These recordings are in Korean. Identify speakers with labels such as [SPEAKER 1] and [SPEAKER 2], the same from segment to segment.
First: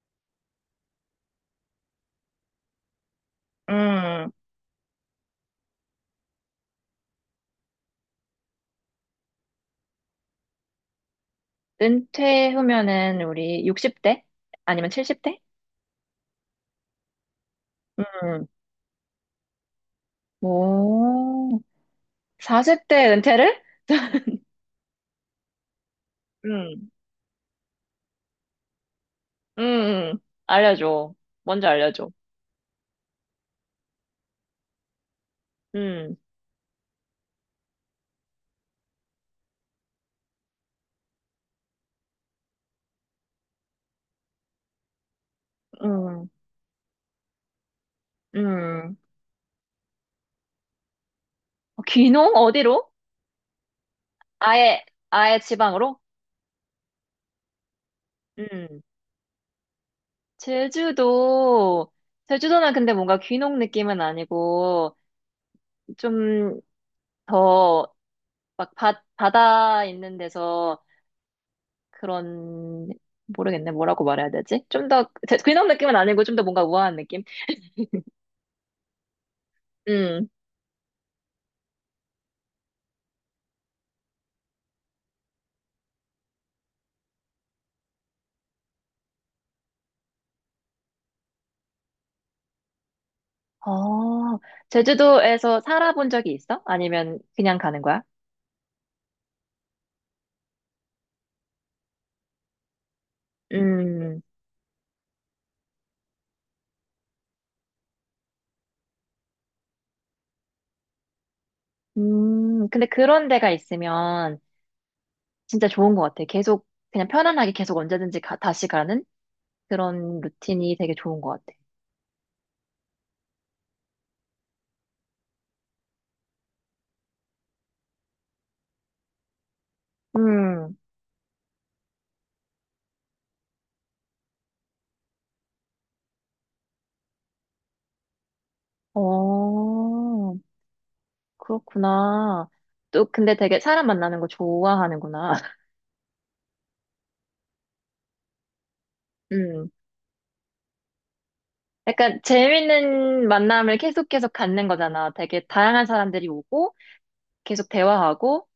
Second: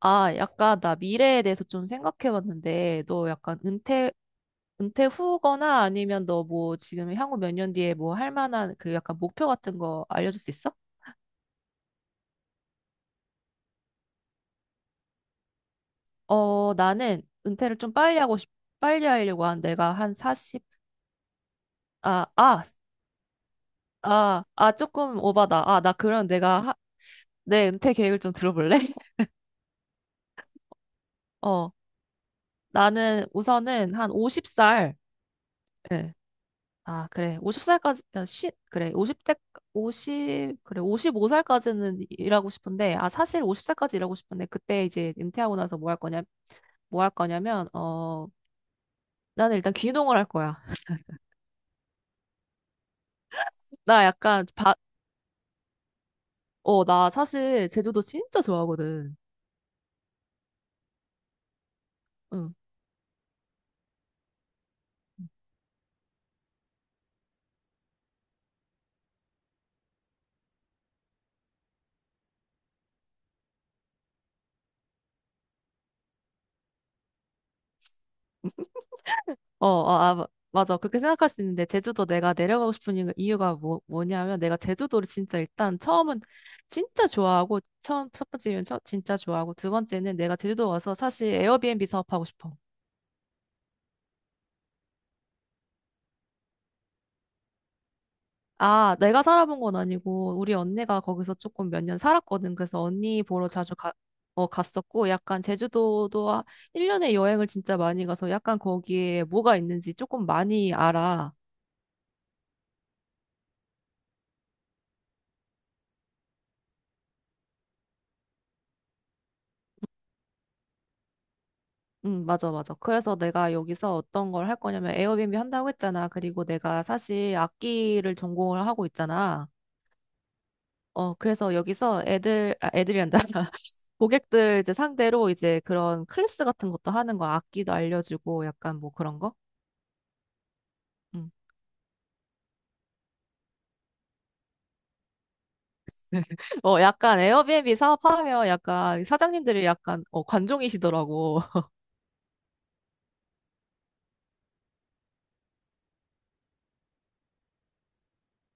[SPEAKER 1] 아, 약간 나 미래에 대해서 좀 생각해 봤는데, 너 약간
[SPEAKER 2] 음,
[SPEAKER 1] 은퇴 후거나 아니면 너 뭐 지금 향후 몇 년 뒤에 뭐 할 만한 그 약간 목표 같은 거 알려줄 수 있어?
[SPEAKER 2] 은퇴 후면은 우리 60대? 아니면 70대?
[SPEAKER 1] 어, 나는 은퇴를 좀
[SPEAKER 2] 음,
[SPEAKER 1] 빨리 하려고 한 내가 한 40,
[SPEAKER 2] 오,
[SPEAKER 1] 아, 아,
[SPEAKER 2] 40대 은퇴를?
[SPEAKER 1] 아, 아, 조금 오바다. 아, 나 그럼
[SPEAKER 2] 음,
[SPEAKER 1] 내 은퇴 계획을 좀 들어볼래?
[SPEAKER 2] 음, 음. 알려줘. 먼저
[SPEAKER 1] 어,
[SPEAKER 2] 알려줘.
[SPEAKER 1] 나는 우선은 한 50살,
[SPEAKER 2] 음,
[SPEAKER 1] 아, 그래. 5십살까지 그래. 5십대 오십 그래. 오십오 살까지는 일하고 싶은데, 아, 사실 50살까지 일하고 싶은데, 그때 이제 은퇴하고 나서 뭐
[SPEAKER 2] 음,
[SPEAKER 1] 뭐 할 거냐면, 어,
[SPEAKER 2] 음.
[SPEAKER 1] 나는 일단 귀농을 할 거야.
[SPEAKER 2] 귀농? 어디로?
[SPEAKER 1] 나 약간,
[SPEAKER 2] 아예, 아예 지방으로?
[SPEAKER 1] 어, 나 사실 제주도 진짜
[SPEAKER 2] 음.
[SPEAKER 1] 좋아하거든.
[SPEAKER 2] 제주도,
[SPEAKER 1] 응.
[SPEAKER 2] 제주도는 근데 뭔가 귀농 느낌은 아니고, 좀 더, 막 바다 있는 데서 그런 모르겠네. 뭐라고 말해야 되지? 좀 더 그냥 느낌은 아니고 좀 더 뭔가 우아한 느낌?
[SPEAKER 1] 어, 어, 아, 마-
[SPEAKER 2] 음.
[SPEAKER 1] 맞아. 그렇게 생각할 수 있는데, 제주도 내가 내려가고 싶은 이유가 뭐냐면, 내가 제주도를 진짜 일단 처음은 진짜 좋아하고, 첫 번째 이유는 진짜 좋아하고, 두 번째는 내가 제주도 와서 사실 에어비앤비 사업하고 싶어.
[SPEAKER 2] 어, 제주도에서 살아본 적이 있어? 아니면 그냥 가는 거야?
[SPEAKER 1] 아, 내가 살아본 건 아니고, 우리 언니가 거기서 조금 몇 년 살았거든. 그래서 언니 보러 자주 가,
[SPEAKER 2] 음.
[SPEAKER 1] 어, 갔었고, 약간 제주도도 1년에 여행을 진짜 많이 가서 약간 거기에 뭐가 있는지 조금 많이 알아.
[SPEAKER 2] 음. 근데 그런 데가 있으면 진짜 좋은 것 같아. 계속 그냥 편안하게 계속 언제든지 다시 가는 그런 루틴이 되게 좋은 것 같아.
[SPEAKER 1] 응, 맞아, 맞아. 그래서 내가 여기서 어떤 걸 할 거냐면 에어비앤비 한다고 했잖아. 그리고 내가 사실 악기를 전공을 하고 있잖아.
[SPEAKER 2] 음.
[SPEAKER 1] 어, 그래서 여기서 애들이 한다. 고객들 이제 상대로 이제 그런 클래스 같은 것도 하는 거, 악기도 알려주고 약간 뭐 그런 거?
[SPEAKER 2] 어,
[SPEAKER 1] 음.
[SPEAKER 2] 그렇구나. 또 근데 되게 사람 만나는 거 좋아하는구나.
[SPEAKER 1] 어, 약간 에어비앤비 사업하면 약간 사장님들이
[SPEAKER 2] 음.
[SPEAKER 1] 약간 어, 관종이시더라고.
[SPEAKER 2] 약간 재밌는 만남을 계속 계속 갖는 거잖아. 되게 다양한 사람들이 오고 계속 대화하고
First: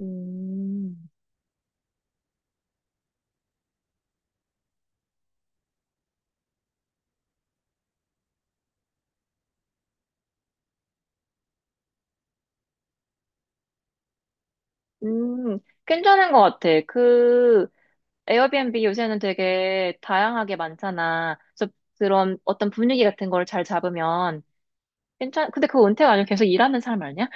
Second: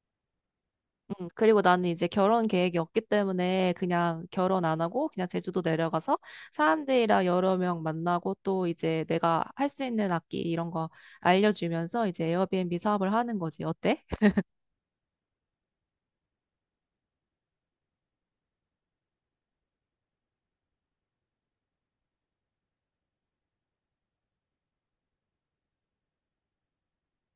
[SPEAKER 2] 음,
[SPEAKER 1] 그리고 나는 이제 결혼 계획이 없기 때문에 그냥 결혼 안 하고 그냥 제주도 내려가서 사람들이랑 여러 명 만나고 또 이제 내가 할 수 있는 악기 이런 거 알려주면서 이제 에어비앤비 사업을 하는 거지. 어때?
[SPEAKER 2] 음, 괜찮은 것 같아. 그, 에어비앤비 요새는 되게 다양하게 많잖아. 그래서 그런 어떤 분위기 같은 걸 잘 잡으면 근데 그거 은퇴가 아니고 계속 일하는 사람 아니야?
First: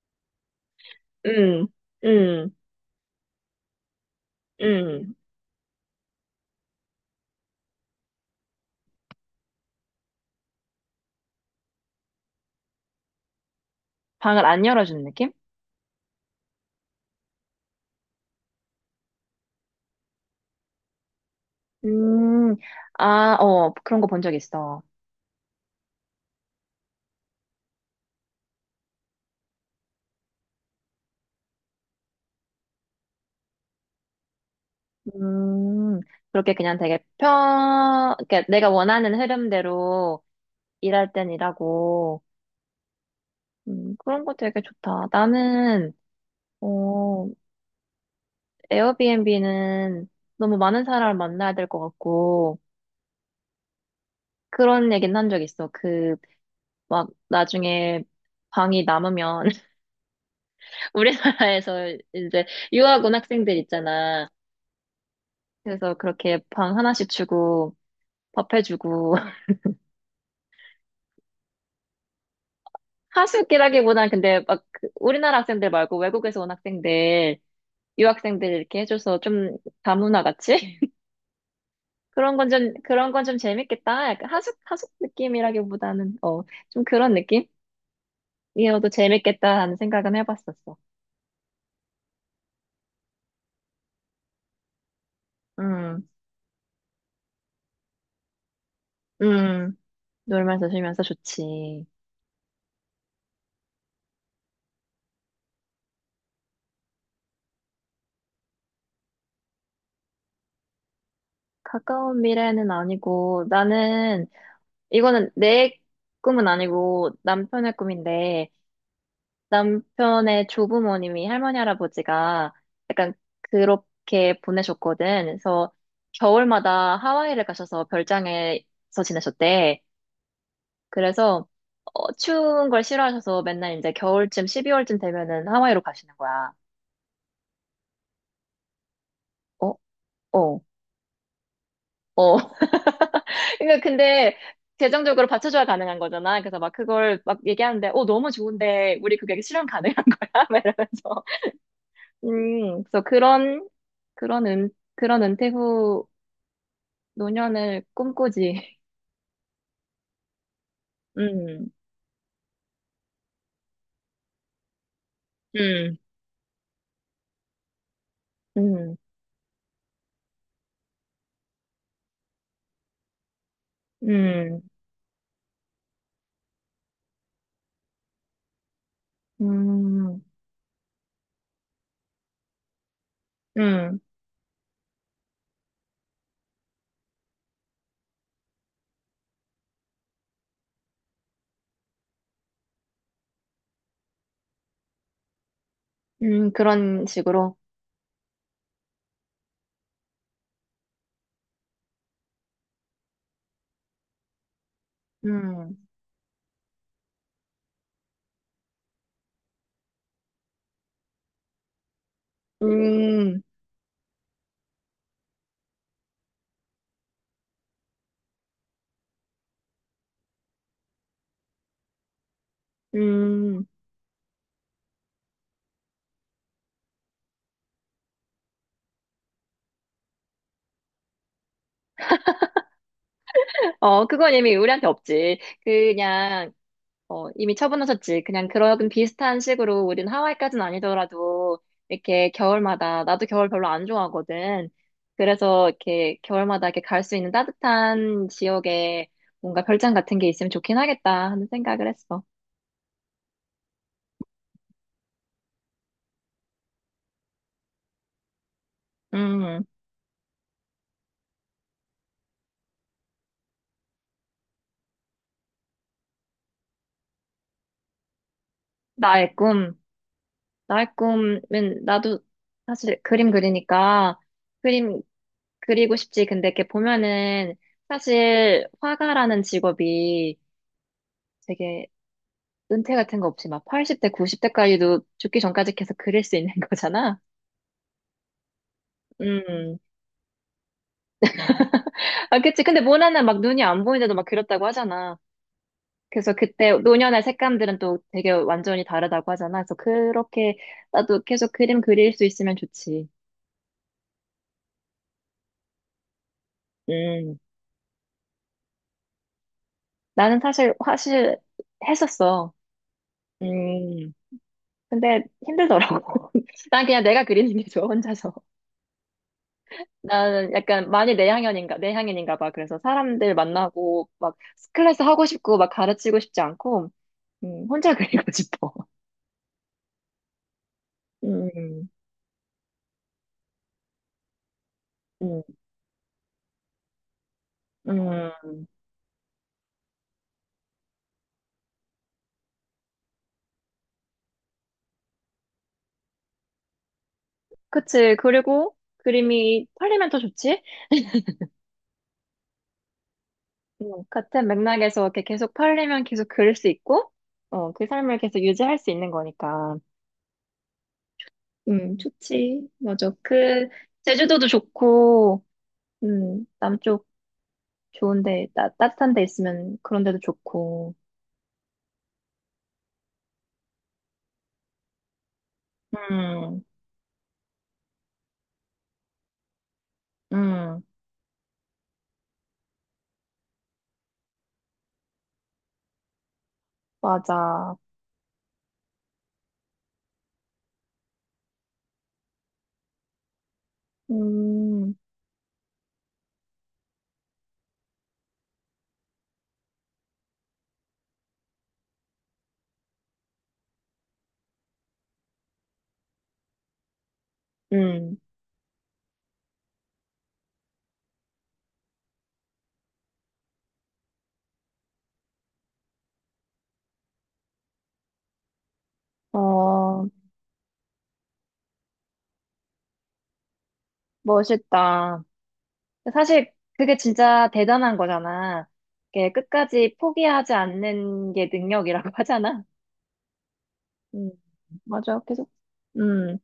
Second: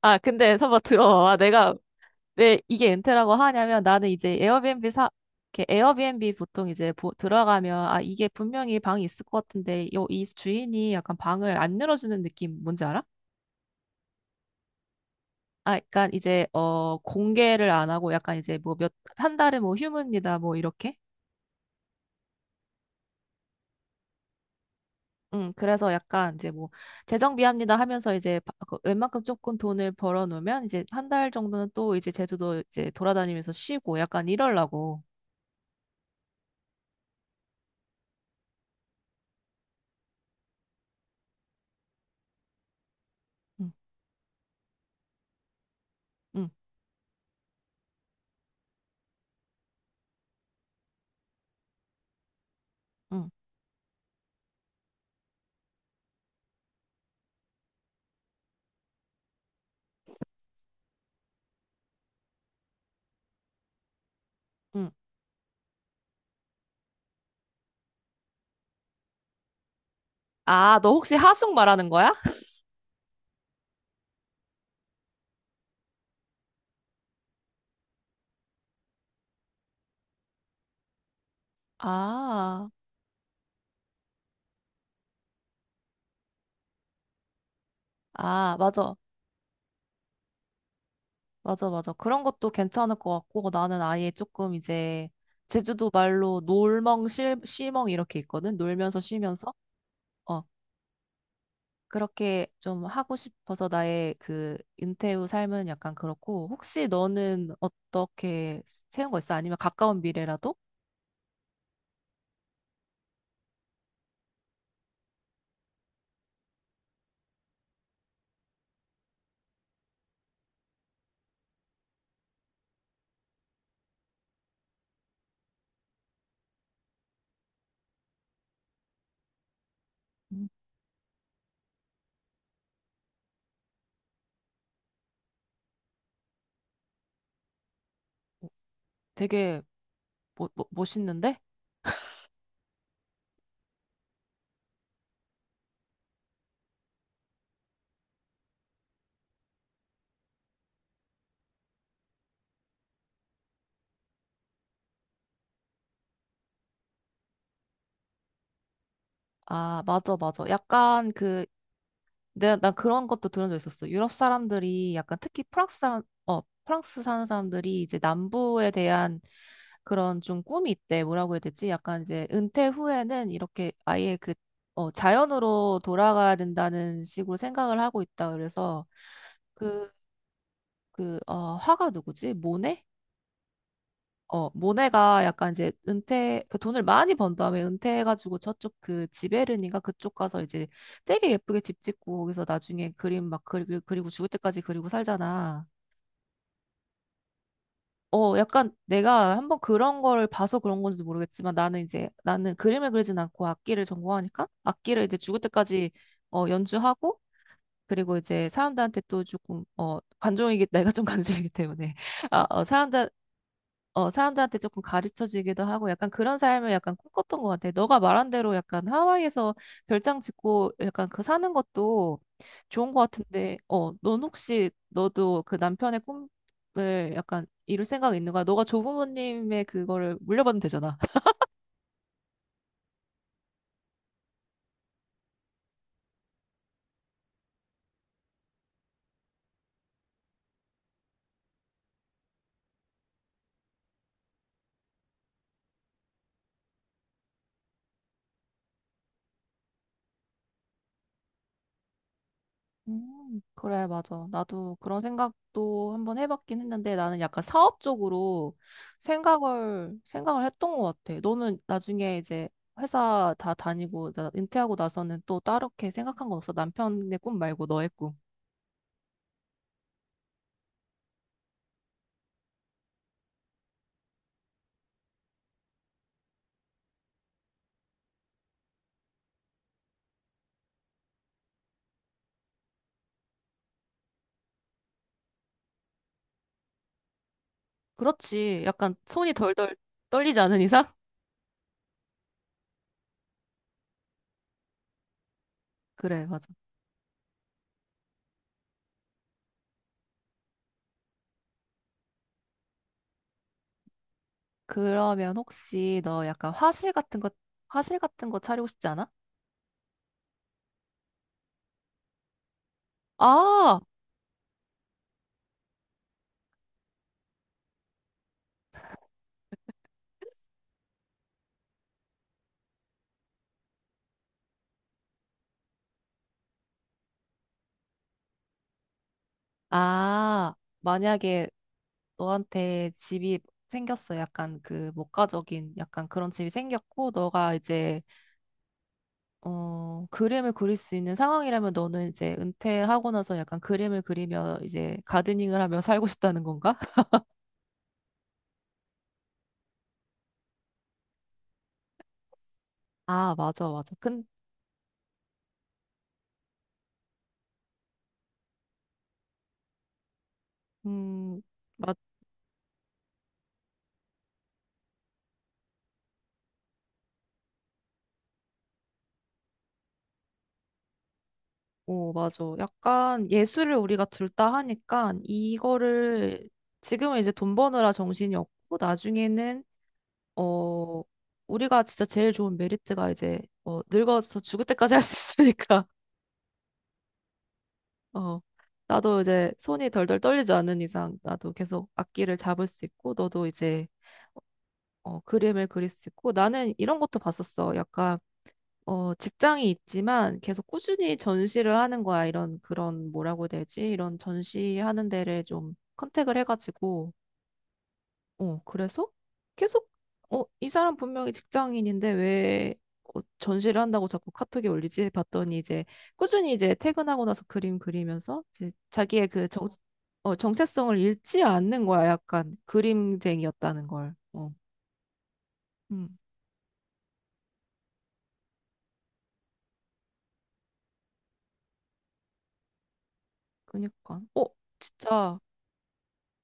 [SPEAKER 1] 아, 근데 한번 들어봐.
[SPEAKER 2] 음,
[SPEAKER 1] 내가
[SPEAKER 2] 음,
[SPEAKER 1] 왜 이게 엔트라고 하냐면 나는 이제 에어비앤비 사
[SPEAKER 2] 음.
[SPEAKER 1] 이렇게 에어비앤비 보통 들어가면 아 이게 분명히 방이 있을 것 같은데 요, 이 주인이 약간 방을 안 열어주는 느낌 뭔지 알아?
[SPEAKER 2] 방을 안 열어주는 느낌?
[SPEAKER 1] 아, 약간 이제 어 공개를 안 하고 약간 이제 뭐 몇 한 달에 뭐 휴무입니다 뭐 이렇게.
[SPEAKER 2] 음, 그런 거 본 적 있어.
[SPEAKER 1] 응. 그래서 약간 이제 뭐 재정비합니다 하면서 이제 그 웬만큼 조금 돈을 벌어 놓으면 이제 한 달 정도는 또 이제 제주도 이제 돌아다니면서 쉬고 약간 이러려고.
[SPEAKER 2] 음, 그렇게 그냥 되게. 그러니까 내가 원하는 흐름대로 일할 땐 일하고,
[SPEAKER 1] 응,
[SPEAKER 2] 그런 거 되게 좋다. 나는,
[SPEAKER 1] 응,
[SPEAKER 2] 어, 에어비앤비는 너무 많은 사람을 만나야 될 것 같고,
[SPEAKER 1] 응,
[SPEAKER 2] 그런 얘기는 한 적 있어. 그, 막, 나중에 방이 남으면, 우리나라에서 이제 유학 온 학생들 있잖아.
[SPEAKER 1] 응.
[SPEAKER 2] 그래서 그렇게 방 하나씩 주고, 밥 해주고,
[SPEAKER 1] 아, 너 혹시 하숙 말하는 거야?
[SPEAKER 2] 하숙이라기보다는 근데 막 우리나라 학생들 말고 외국에서 온 학생들, 유학생들 이렇게 해줘서 좀 다문화 같이? 그런 건
[SPEAKER 1] 아,
[SPEAKER 2] 좀, 그런 건 좀 재밌겠다. 약간 하숙 느낌이라기보다는, 좀 그런
[SPEAKER 1] 아,
[SPEAKER 2] 느낌이어도
[SPEAKER 1] 맞아.
[SPEAKER 2] 재밌겠다 하는 생각은 해봤었어.
[SPEAKER 1] 맞아, 맞아. 그런 것도 괜찮을 것 같고, 나는 아예 조금 이제, 제주도
[SPEAKER 2] 음,
[SPEAKER 1] 말로 놀멍, 실멍 이렇게 있거든? 놀면서 쉬면서?
[SPEAKER 2] 음,
[SPEAKER 1] 어.
[SPEAKER 2] 놀면서 쉬면서 좋지.
[SPEAKER 1] 그렇게 좀 하고 싶어서 나의 그 은퇴 후 삶은 약간 그렇고, 혹시 너는 어떻게 세운 거 있어? 아니면 가까운 미래라도?
[SPEAKER 2] 가까운 미래는 아니고, 나는, 이거는 내 꿈은 아니고 남편의 꿈인데, 남편의 조부모님이 할머니 할아버지가 약간 그렇게 보내셨거든. 그래서 겨울마다 하와이를 가셔서 별장에서 지내셨대.
[SPEAKER 1] 음.
[SPEAKER 2] 그래서 추운 걸 싫어하셔서 맨날 이제 겨울쯤 12월쯤 되면은 하와이로 가시는 거야.
[SPEAKER 1] 되게
[SPEAKER 2] 어, 어,
[SPEAKER 1] 멋있는데?
[SPEAKER 2] 어. 그러니까 근데 재정적으로 받쳐줘야 가능한 거잖아. 그래서 막 그걸 막 얘기하는데, 너무 좋은데 우리 그게 실현 가능한 거야? 막 이러면서. 그래서 그런 은 그런 은퇴 후 노년을 꿈꾸지.
[SPEAKER 1] 아, 맞아, 맞아. 약간 그
[SPEAKER 2] 음,
[SPEAKER 1] 내가 나 그런 것도 들은 적 있었어. 유럽 사람들이 약간 특히
[SPEAKER 2] 음,
[SPEAKER 1] 프랑스 사는 사람들이 이제 남부에
[SPEAKER 2] 음,
[SPEAKER 1] 대한 그런 좀 꿈이 있대. 뭐라고 해야 되지? 약간 이제 은퇴 후에는 이렇게 아예 그
[SPEAKER 2] 음,
[SPEAKER 1] 어, 자연으로 돌아가야 된다는 식으로 생각을 하고 있다. 그래서 그,
[SPEAKER 2] 음,
[SPEAKER 1] 어, 화가 누구지? 모네?
[SPEAKER 2] 음,
[SPEAKER 1] 어, 모네가 약간 이제 은퇴, 그 돈을 많이 번 다음에 은퇴해가지고 저쪽 그 지베르니가 그쪽 가서 이제 되게 예쁘게 집 짓고 거기서 나중에 그림 막 그리고 죽을 때까지 그리고 살잖아.
[SPEAKER 2] 음. 그런 식으로.
[SPEAKER 1] 어, 약간 내가 한번 그런 걸 봐서 그런 건지도 모르겠지만 나는 이제 나는 그림을 그리진 않고 악기를 전공하니까 악기를 이제 죽을
[SPEAKER 2] 음,
[SPEAKER 1] 때까지 어, 연주하고 그리고 이제 사람들한테 또 조금 어, 내가 좀 관종이기 때문에 아, 어, 사람들
[SPEAKER 2] 음,
[SPEAKER 1] 어, 사람들한테 조금 가르쳐지기도 하고 약간 그런 삶을 약간 꿈꿨던 것 같아. 너가 말한 대로 약간 하와이에서 별장 짓고 약간 그 사는 것도 좋은 것 같은데,
[SPEAKER 2] 음.
[SPEAKER 1] 어, 넌 혹시 너도 그 남편의 꿈을 약간 이룰 생각 있는 거야? 너가 조부모님의 그거를 물려받으면 되잖아.
[SPEAKER 2] 그건 이미 우리한테 없지. 그냥, 이미 처분하셨지. 그냥 그런 비슷한 식으로 우린 하와이까지는 아니더라도 이렇게 겨울마다, 나도 겨울 별로 안 좋아하거든. 그래서 이렇게 겨울마다 이렇게 갈 수 있는 따뜻한 지역에 뭔가 별장 같은 게 있으면 좋긴 하겠다 하는 생각을 했어.
[SPEAKER 1] 그래, 맞아. 나도 그런 생각도 한번 해봤긴 했는데 나는 약간 사업적으로 생각을 했던 것 같아. 너는 나중에 이제 회사 다 다니고, 은퇴하고 나서는 또 따로 이렇게 생각한 건 없어. 남편의 꿈 말고 너의 꿈.
[SPEAKER 2] 나의 꿈. 나의 꿈은 나도 사실 그림 그리니까 그림 그리고 싶지. 근데 이렇게 보면은 사실 화가라는 직업이 되게 은퇴 같은 거 없이 막 80대, 90대까지도 죽기 전까지 계속 그릴 수 있는 거잖아.
[SPEAKER 1] 그렇지. 약간 손이 덜덜
[SPEAKER 2] 음.
[SPEAKER 1] 떨리지 않은 이상?
[SPEAKER 2] 아, 그치. 근데 모나는 막 눈이 안 보이는데도 막 그렸다고 하잖아.
[SPEAKER 1] 그래,
[SPEAKER 2] 그래서
[SPEAKER 1] 맞아.
[SPEAKER 2] 그때 노년의 색감들은 또 되게 완전히 다르다고 하잖아. 그래서 그렇게 나도 계속 그림 그릴 수 있으면 좋지.
[SPEAKER 1] 그러면 혹시 너 약간
[SPEAKER 2] 음.
[SPEAKER 1] 화실 같은 거 차리고 싶지 않아?
[SPEAKER 2] 나는 사실 했었어.
[SPEAKER 1] 아!
[SPEAKER 2] 음, 근데 힘들더라고. 난 그냥 내가 그리는 게 좋아, 혼자서. 나는 약간 많이 내향형인가, 내향인인가 봐. 그래서 사람들 만나고, 막, 클래스 하고 싶고, 막 가르치고 싶지 않고, 혼자 그리고 싶어.
[SPEAKER 1] 아, 만약에
[SPEAKER 2] 음,
[SPEAKER 1] 너한테 집이 생겼어. 약간 그
[SPEAKER 2] 음,
[SPEAKER 1] 목가적인 약간 그런 집이 생겼고, 너가 이제
[SPEAKER 2] 음,
[SPEAKER 1] 어 그림을 그릴 수 있는 상황이라면 너는 이제 은퇴하고 나서 약간 그림을 그리며 이제 가드닝을 하며 살고 싶다는 건가?
[SPEAKER 2] 그치. 그리고 그림이 팔리면 더 좋지?
[SPEAKER 1] 아, 맞아, 맞아.
[SPEAKER 2] 같은 맥락에서 이렇게 계속 팔리면 계속 그릴 수 있고, 그 삶을 계속 유지할 수 있는 거니까.
[SPEAKER 1] 음, 맞,
[SPEAKER 2] 좋지. 맞아. 그, 제주도도 좋고, 남쪽 좋은데, 따뜻한 데 있으면 그런 데도 좋고.
[SPEAKER 1] 오, 맞아. 약간 예술을 우리가 둘 다 하니까 이거를
[SPEAKER 2] 음,
[SPEAKER 1] 지금은 이제 돈 버느라 정신이 없고 나중에는
[SPEAKER 2] 음,
[SPEAKER 1] 어, 우리가 진짜 제일 좋은 메리트가 이제, 어, 늙어서 죽을 때까지 할 수 있으니까,
[SPEAKER 2] 맞아.
[SPEAKER 1] 어, 나도 이제 손이 덜덜 떨리지 않는 이상, 나도 계속 악기를 잡을 수 있고, 너도 이제,
[SPEAKER 2] 음,
[SPEAKER 1] 어, 그림을 그릴 수 있고, 나는 이런 것도 봤었어. 약간, 어, 직장이 있지만 계속 꾸준히 전시를 하는 거야. 뭐라고 해야 되지? 이런 전시하는 데를 좀 컨택을 해가지고,
[SPEAKER 2] 음,
[SPEAKER 1] 어, 그래서 계속, 어, 이 사람 분명히 직장인인데 왜 어, 전시를 한다고 자꾸 카톡에 올리지? 봤더니 이제 꾸준히 이제 퇴근하고 나서 그림 그리면서 이제 자기의
[SPEAKER 2] 어,
[SPEAKER 1] 어, 정체성을 잃지 않는 거야. 약간 그림쟁이였다는 걸. 어,
[SPEAKER 2] 멋있다.
[SPEAKER 1] 음,
[SPEAKER 2] 사실 그게 진짜 대단한 거잖아. 이게 끝까지 포기하지 않는 게 능력이라고 하잖아.
[SPEAKER 1] 그니까.
[SPEAKER 2] 음,
[SPEAKER 1] 어,
[SPEAKER 2] 맞아.
[SPEAKER 1] 진짜,
[SPEAKER 2] 계속. 음.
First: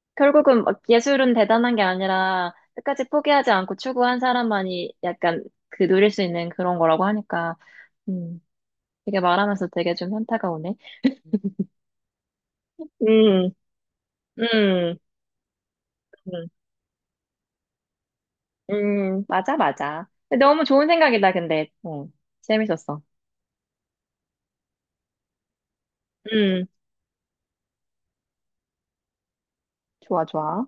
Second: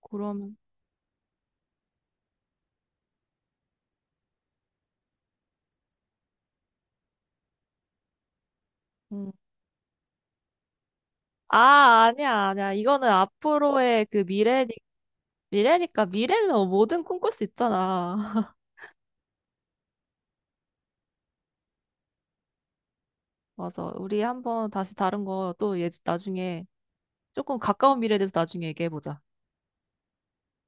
[SPEAKER 1] 그러면,
[SPEAKER 2] 결국은 막 예술은 대단한 게 아니라 끝까지 포기하지 않고 추구한 사람만이 약간 그 누릴 수 있는 그런 거라고 하니까, 음, 되게
[SPEAKER 1] 음.
[SPEAKER 2] 말하면서 되게 좀 현타가 오네.
[SPEAKER 1] 아, 아니야, 아니야. 이거는
[SPEAKER 2] 음,
[SPEAKER 1] 앞으로의
[SPEAKER 2] 음,
[SPEAKER 1] 미래니까
[SPEAKER 2] 음,
[SPEAKER 1] 미래는 뭐든 꿈꿀 수 있잖아.
[SPEAKER 2] 맞아, 맞아. 너무 좋은 생각이다, 근데. 재밌었어.
[SPEAKER 1] 맞아. 우리 한번 다시 다른 거 또 예, 나중에
[SPEAKER 2] 음,
[SPEAKER 1] 조금 가까운 미래에 대해서 나중에 얘기해보자.
[SPEAKER 2] 좋아, 좋아.